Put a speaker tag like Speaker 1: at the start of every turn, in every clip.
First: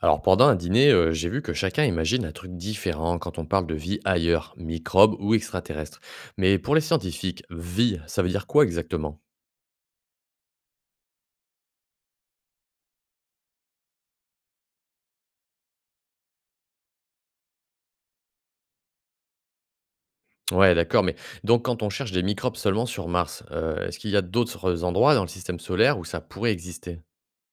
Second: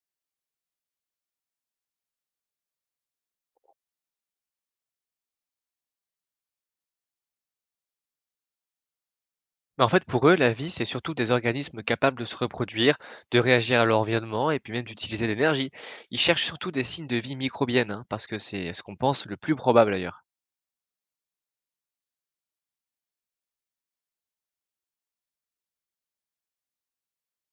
Speaker 1: Alors pendant un dîner, j'ai vu que chacun imagine un truc différent quand on parle de vie ailleurs, microbes ou extraterrestres. Mais pour les scientifiques, vie, ça veut dire quoi exactement?
Speaker 2: Mais en fait, pour eux, la vie, c'est surtout des organismes capables de se reproduire, de réagir à leur environnement et puis même d'utiliser l'énergie. Ils cherchent surtout des signes de vie microbienne, hein, parce que c'est ce qu'on pense le plus probable d'ailleurs.
Speaker 1: Ouais, d'accord, mais donc quand on cherche des microbes seulement sur Mars, est-ce qu'il y a d'autres endroits dans le système solaire où ça pourrait exister?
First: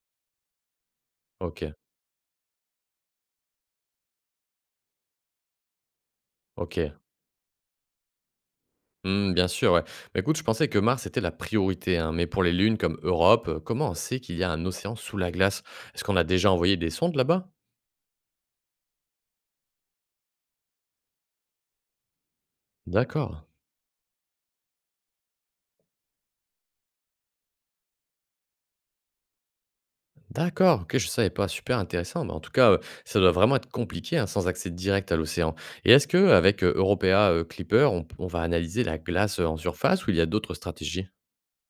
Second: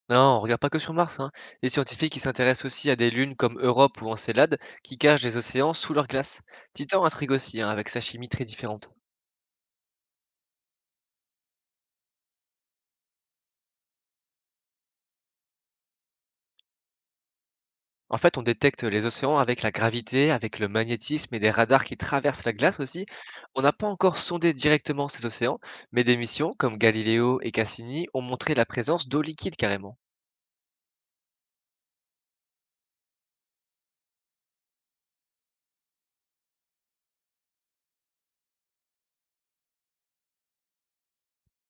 Speaker 2: Non, on regarde pas que sur Mars, hein.
Speaker 1: Ok,
Speaker 2: Les scientifiques ils s'intéressent aussi à des lunes comme Europe ou Encelade qui cachent des océans sous leur glace.
Speaker 1: ok.
Speaker 2: Titan intrigue aussi, hein, avec sa chimie très différente.
Speaker 1: Hmm, bien sûr, ouais. Mais écoute, je pensais que Mars était la priorité, hein, mais pour les lunes comme Europe, comment on sait qu'il y a un océan sous la glace? Est-ce qu'on a déjà envoyé des sondes là-bas?
Speaker 2: En fait, on détecte les océans avec la gravité, avec le magnétisme et des radars qui traversent la glace aussi.
Speaker 1: D'accord.
Speaker 2: On n'a pas encore sondé directement ces océans, mais des missions comme Galileo et Cassini ont montré la présence d'eau liquide carrément.
Speaker 1: D'accord, OK, je savais pas, super intéressant. Bah, en tout cas, ça doit vraiment être compliqué, hein, sans accès direct à l'océan? Et est-ce qu'avec, Européa, Clipper, on va analyser la glace, en surface ou il y a d'autres stratégies?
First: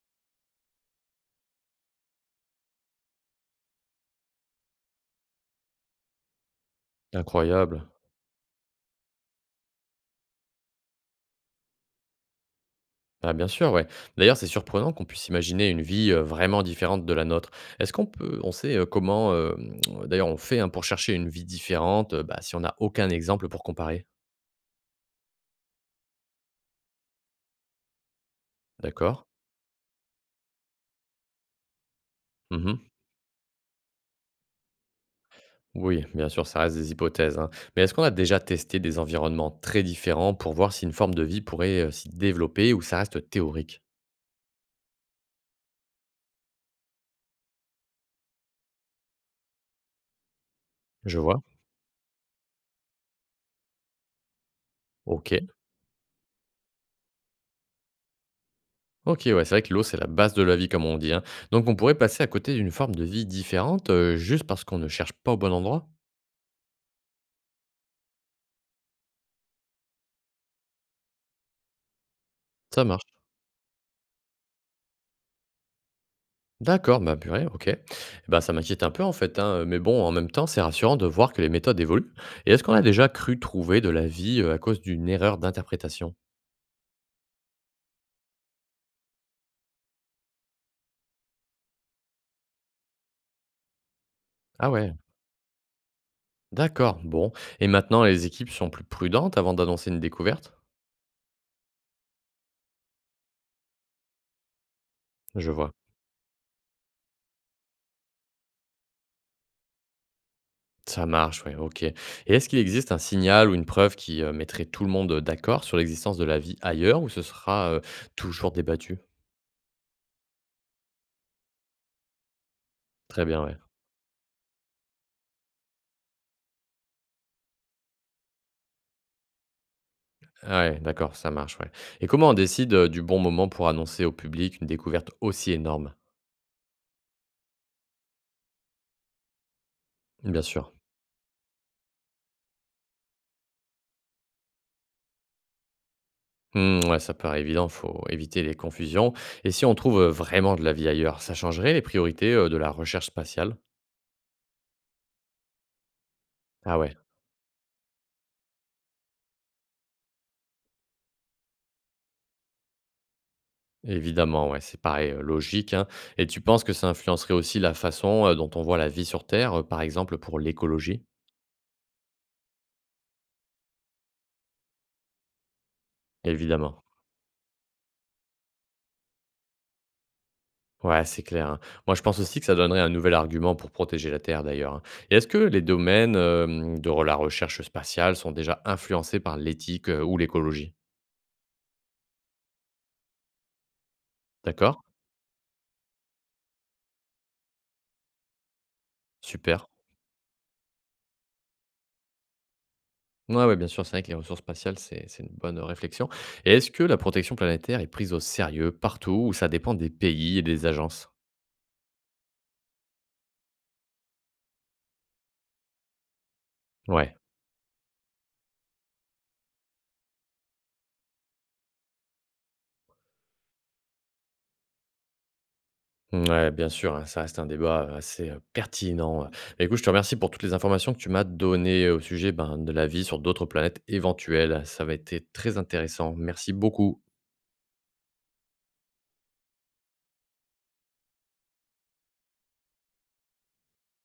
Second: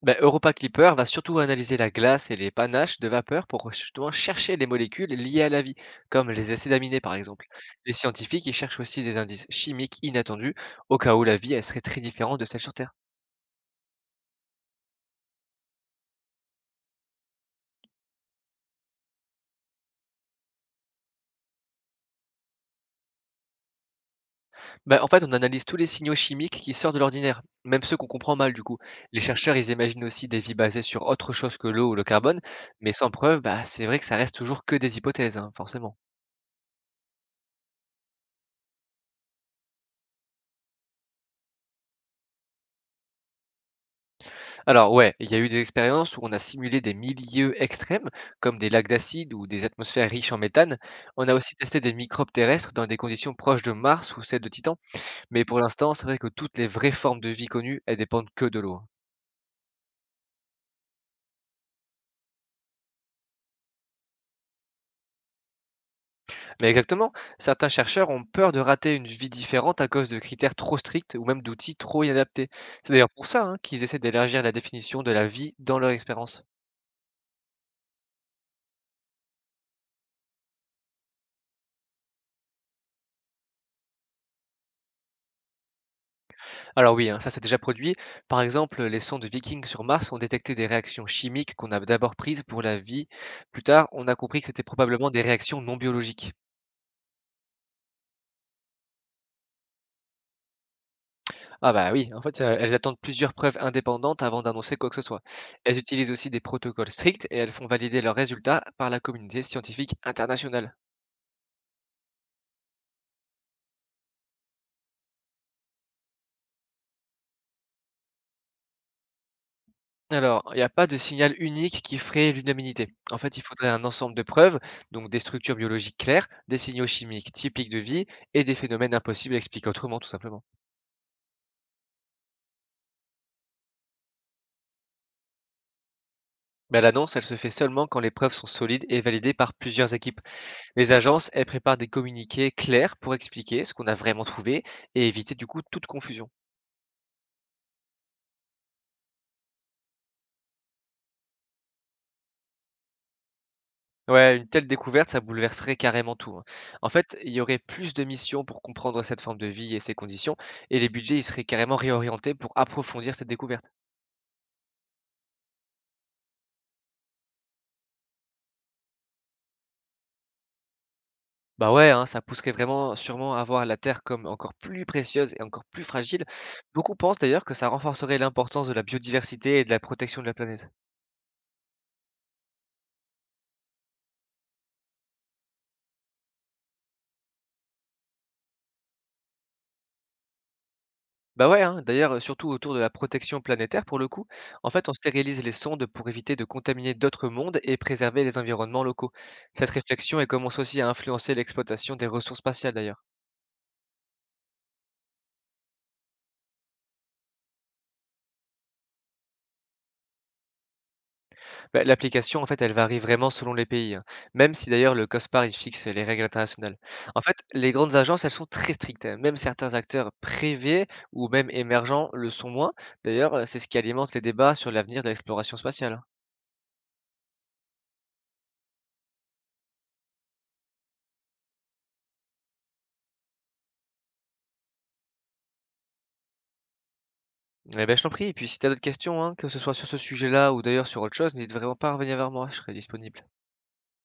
Speaker 2: Ben, Europa Clipper va surtout analyser la glace et les panaches de vapeur pour justement chercher les molécules liées à la vie, comme les acides aminés par exemple.
Speaker 1: Incroyable.
Speaker 2: Les scientifiques y cherchent aussi des indices chimiques inattendus, au cas où la vie elle serait très différente de celle sur Terre.
Speaker 1: Bah, bien sûr, ouais. D'ailleurs, c'est surprenant qu'on puisse imaginer une vie, vraiment différente de la nôtre. Est-ce qu'on peut on sait, comment, d'ailleurs on fait, hein, pour chercher une vie différente, bah, si on n'a aucun exemple pour comparer?
Speaker 2: Bah, en fait, on analyse tous les signaux chimiques qui sortent de l'ordinaire, même ceux qu'on comprend mal du coup. Les
Speaker 1: D'accord.
Speaker 2: chercheurs, ils imaginent aussi des vies basées sur autre chose que l'eau ou le carbone,
Speaker 1: Mmh.
Speaker 2: mais sans preuve, bah, c'est vrai que ça reste toujours que des hypothèses, hein, forcément.
Speaker 1: Oui, bien sûr, ça reste des hypothèses, hein. Mais est-ce qu'on a déjà testé des environnements très différents pour voir si une forme de vie pourrait s'y développer ou ça reste théorique?
Speaker 2: Alors ouais, il y a eu des expériences où on a simulé des milieux extrêmes, comme des lacs d'acide ou des atmosphères riches en méthane.
Speaker 1: Je
Speaker 2: On a
Speaker 1: vois.
Speaker 2: aussi testé des microbes terrestres dans des conditions proches de Mars ou celles de Titan,
Speaker 1: Ok.
Speaker 2: mais pour l'instant, c'est vrai que toutes les vraies formes de vie connues, elles dépendent que de l'eau, hein.
Speaker 1: Ok, ouais, c'est vrai que l'eau, c'est la base de la vie, comme on dit, hein. Donc on pourrait passer à côté d'une forme de vie différente juste parce qu'on ne cherche pas au bon endroit?
Speaker 2: Mais exactement, certains chercheurs ont peur de rater une vie différente à cause de critères trop stricts ou même d'outils trop inadaptés.
Speaker 1: Ça
Speaker 2: C'est
Speaker 1: marche.
Speaker 2: d'ailleurs pour ça hein, qu'ils essaient d'élargir la définition de la vie dans leur expérience.
Speaker 1: D'accord, bah purée, ok. Eh ben, ça m'inquiète un peu en fait, hein, mais bon, en même temps, c'est rassurant de voir que les méthodes évoluent. Et est-ce qu'on a déjà cru trouver de la vie à cause d'une erreur d'interprétation?
Speaker 2: Alors oui, hein, ça s'est déjà produit. Par exemple, les sondes Viking sur Mars ont détecté des réactions chimiques qu'on a d'abord prises pour la vie. Plus tard, on a compris que c'était
Speaker 1: Ah ouais.
Speaker 2: probablement des réactions non biologiques.
Speaker 1: D'accord, bon. Et maintenant, les équipes sont plus prudentes avant d'annoncer une découverte?
Speaker 2: Ah bah oui, en fait, elles attendent plusieurs preuves indépendantes avant d'annoncer quoi que ce soit.
Speaker 1: Je vois.
Speaker 2: Elles utilisent aussi des protocoles stricts et elles font valider leurs résultats par la communauté scientifique internationale.
Speaker 1: Ça marche, oui, ok. Et est-ce qu'il existe un signal ou une preuve qui mettrait tout le monde d'accord sur l'existence de la vie ailleurs ou ce sera toujours débattu?
Speaker 2: Alors, il n'y a pas de signal unique qui ferait l'unanimité. En
Speaker 1: Très
Speaker 2: fait, il
Speaker 1: bien, ouais.
Speaker 2: faudrait un ensemble de preuves, donc des structures biologiques claires, des signaux chimiques typiques de vie et des phénomènes impossibles à expliquer autrement, tout simplement.
Speaker 1: Ah ouais, d'accord, ça marche, ouais. Et comment on décide du bon moment pour annoncer au public une découverte aussi énorme?
Speaker 2: Mais l'annonce, elle se fait seulement quand les preuves sont solides et validées par plusieurs équipes.
Speaker 1: Bien sûr.
Speaker 2: Les agences, elles préparent des communiqués clairs pour expliquer ce qu'on a vraiment trouvé et éviter du coup toute confusion.
Speaker 1: Hmm, ouais, ça paraît évident, faut éviter les confusions. Et si on trouve vraiment de la vie ailleurs, ça changerait les priorités de la recherche spatiale?
Speaker 2: Ouais, une telle découverte, ça bouleverserait carrément tout, hein.
Speaker 1: Ah
Speaker 2: En
Speaker 1: ouais.
Speaker 2: fait, il y aurait plus de missions pour comprendre cette forme de vie et ses conditions, et les budgets, ils seraient carrément réorientés pour approfondir cette découverte.
Speaker 1: Évidemment, ouais, c'est pareil, logique, hein. Et tu penses que ça influencerait aussi la façon, dont on voit la vie sur Terre, par exemple pour l'écologie?
Speaker 2: Bah, ouais, hein, ça pousserait vraiment sûrement à voir la Terre comme encore plus précieuse et encore plus fragile.
Speaker 1: Évidemment.
Speaker 2: Beaucoup pensent d'ailleurs que ça renforcerait l'importance de la biodiversité et de la protection de la planète.
Speaker 1: Ouais, c'est clair, hein. Moi, je pense aussi que ça donnerait un nouvel argument pour protéger la Terre d'ailleurs, hein. Et est-ce que les domaines, hem, de re la recherche spatiale sont déjà influencés par l'éthique, ou l'écologie?
Speaker 2: Bah ouais, hein, d'ailleurs, surtout autour de la protection planétaire pour le coup, en
Speaker 1: D'accord,
Speaker 2: fait, on stérilise les sondes pour éviter de contaminer d'autres mondes et préserver les environnements locaux.
Speaker 1: super.
Speaker 2: Cette réflexion elle commence aussi à influencer l'exploitation des ressources spatiales d'ailleurs.
Speaker 1: Ouais, ouais, bien sûr, c'est vrai que les ressources spatiales, c'est une bonne, réflexion. Et est-ce que la protection planétaire est prise au sérieux partout ou ça dépend des pays et des agences?
Speaker 2: Bah, l'application, en fait, elle varie vraiment selon les pays, hein, même si d'ailleurs le COSPAR, il fixe les règles internationales.
Speaker 1: Ouais.
Speaker 2: En fait, les grandes agences, elles sont très strictes, hein, même certains acteurs privés ou même émergents le sont moins. D'ailleurs, c'est ce qui alimente les débats sur l'avenir de l'exploration spatiale.
Speaker 1: Ouais, bien sûr, hein, ça reste un débat assez pertinent. Et écoute, je te remercie pour toutes les informations que tu m'as données au sujet ben, de la vie sur d'autres planètes éventuelles. Ça va été très intéressant. Merci beaucoup.
Speaker 2: Eh ben, je t'en prie. Et puis, si tu as d'autres questions, hein, que ce soit sur ce sujet-là ou d'ailleurs sur autre chose, n'hésite vraiment pas à revenir vers moi, je serai disponible.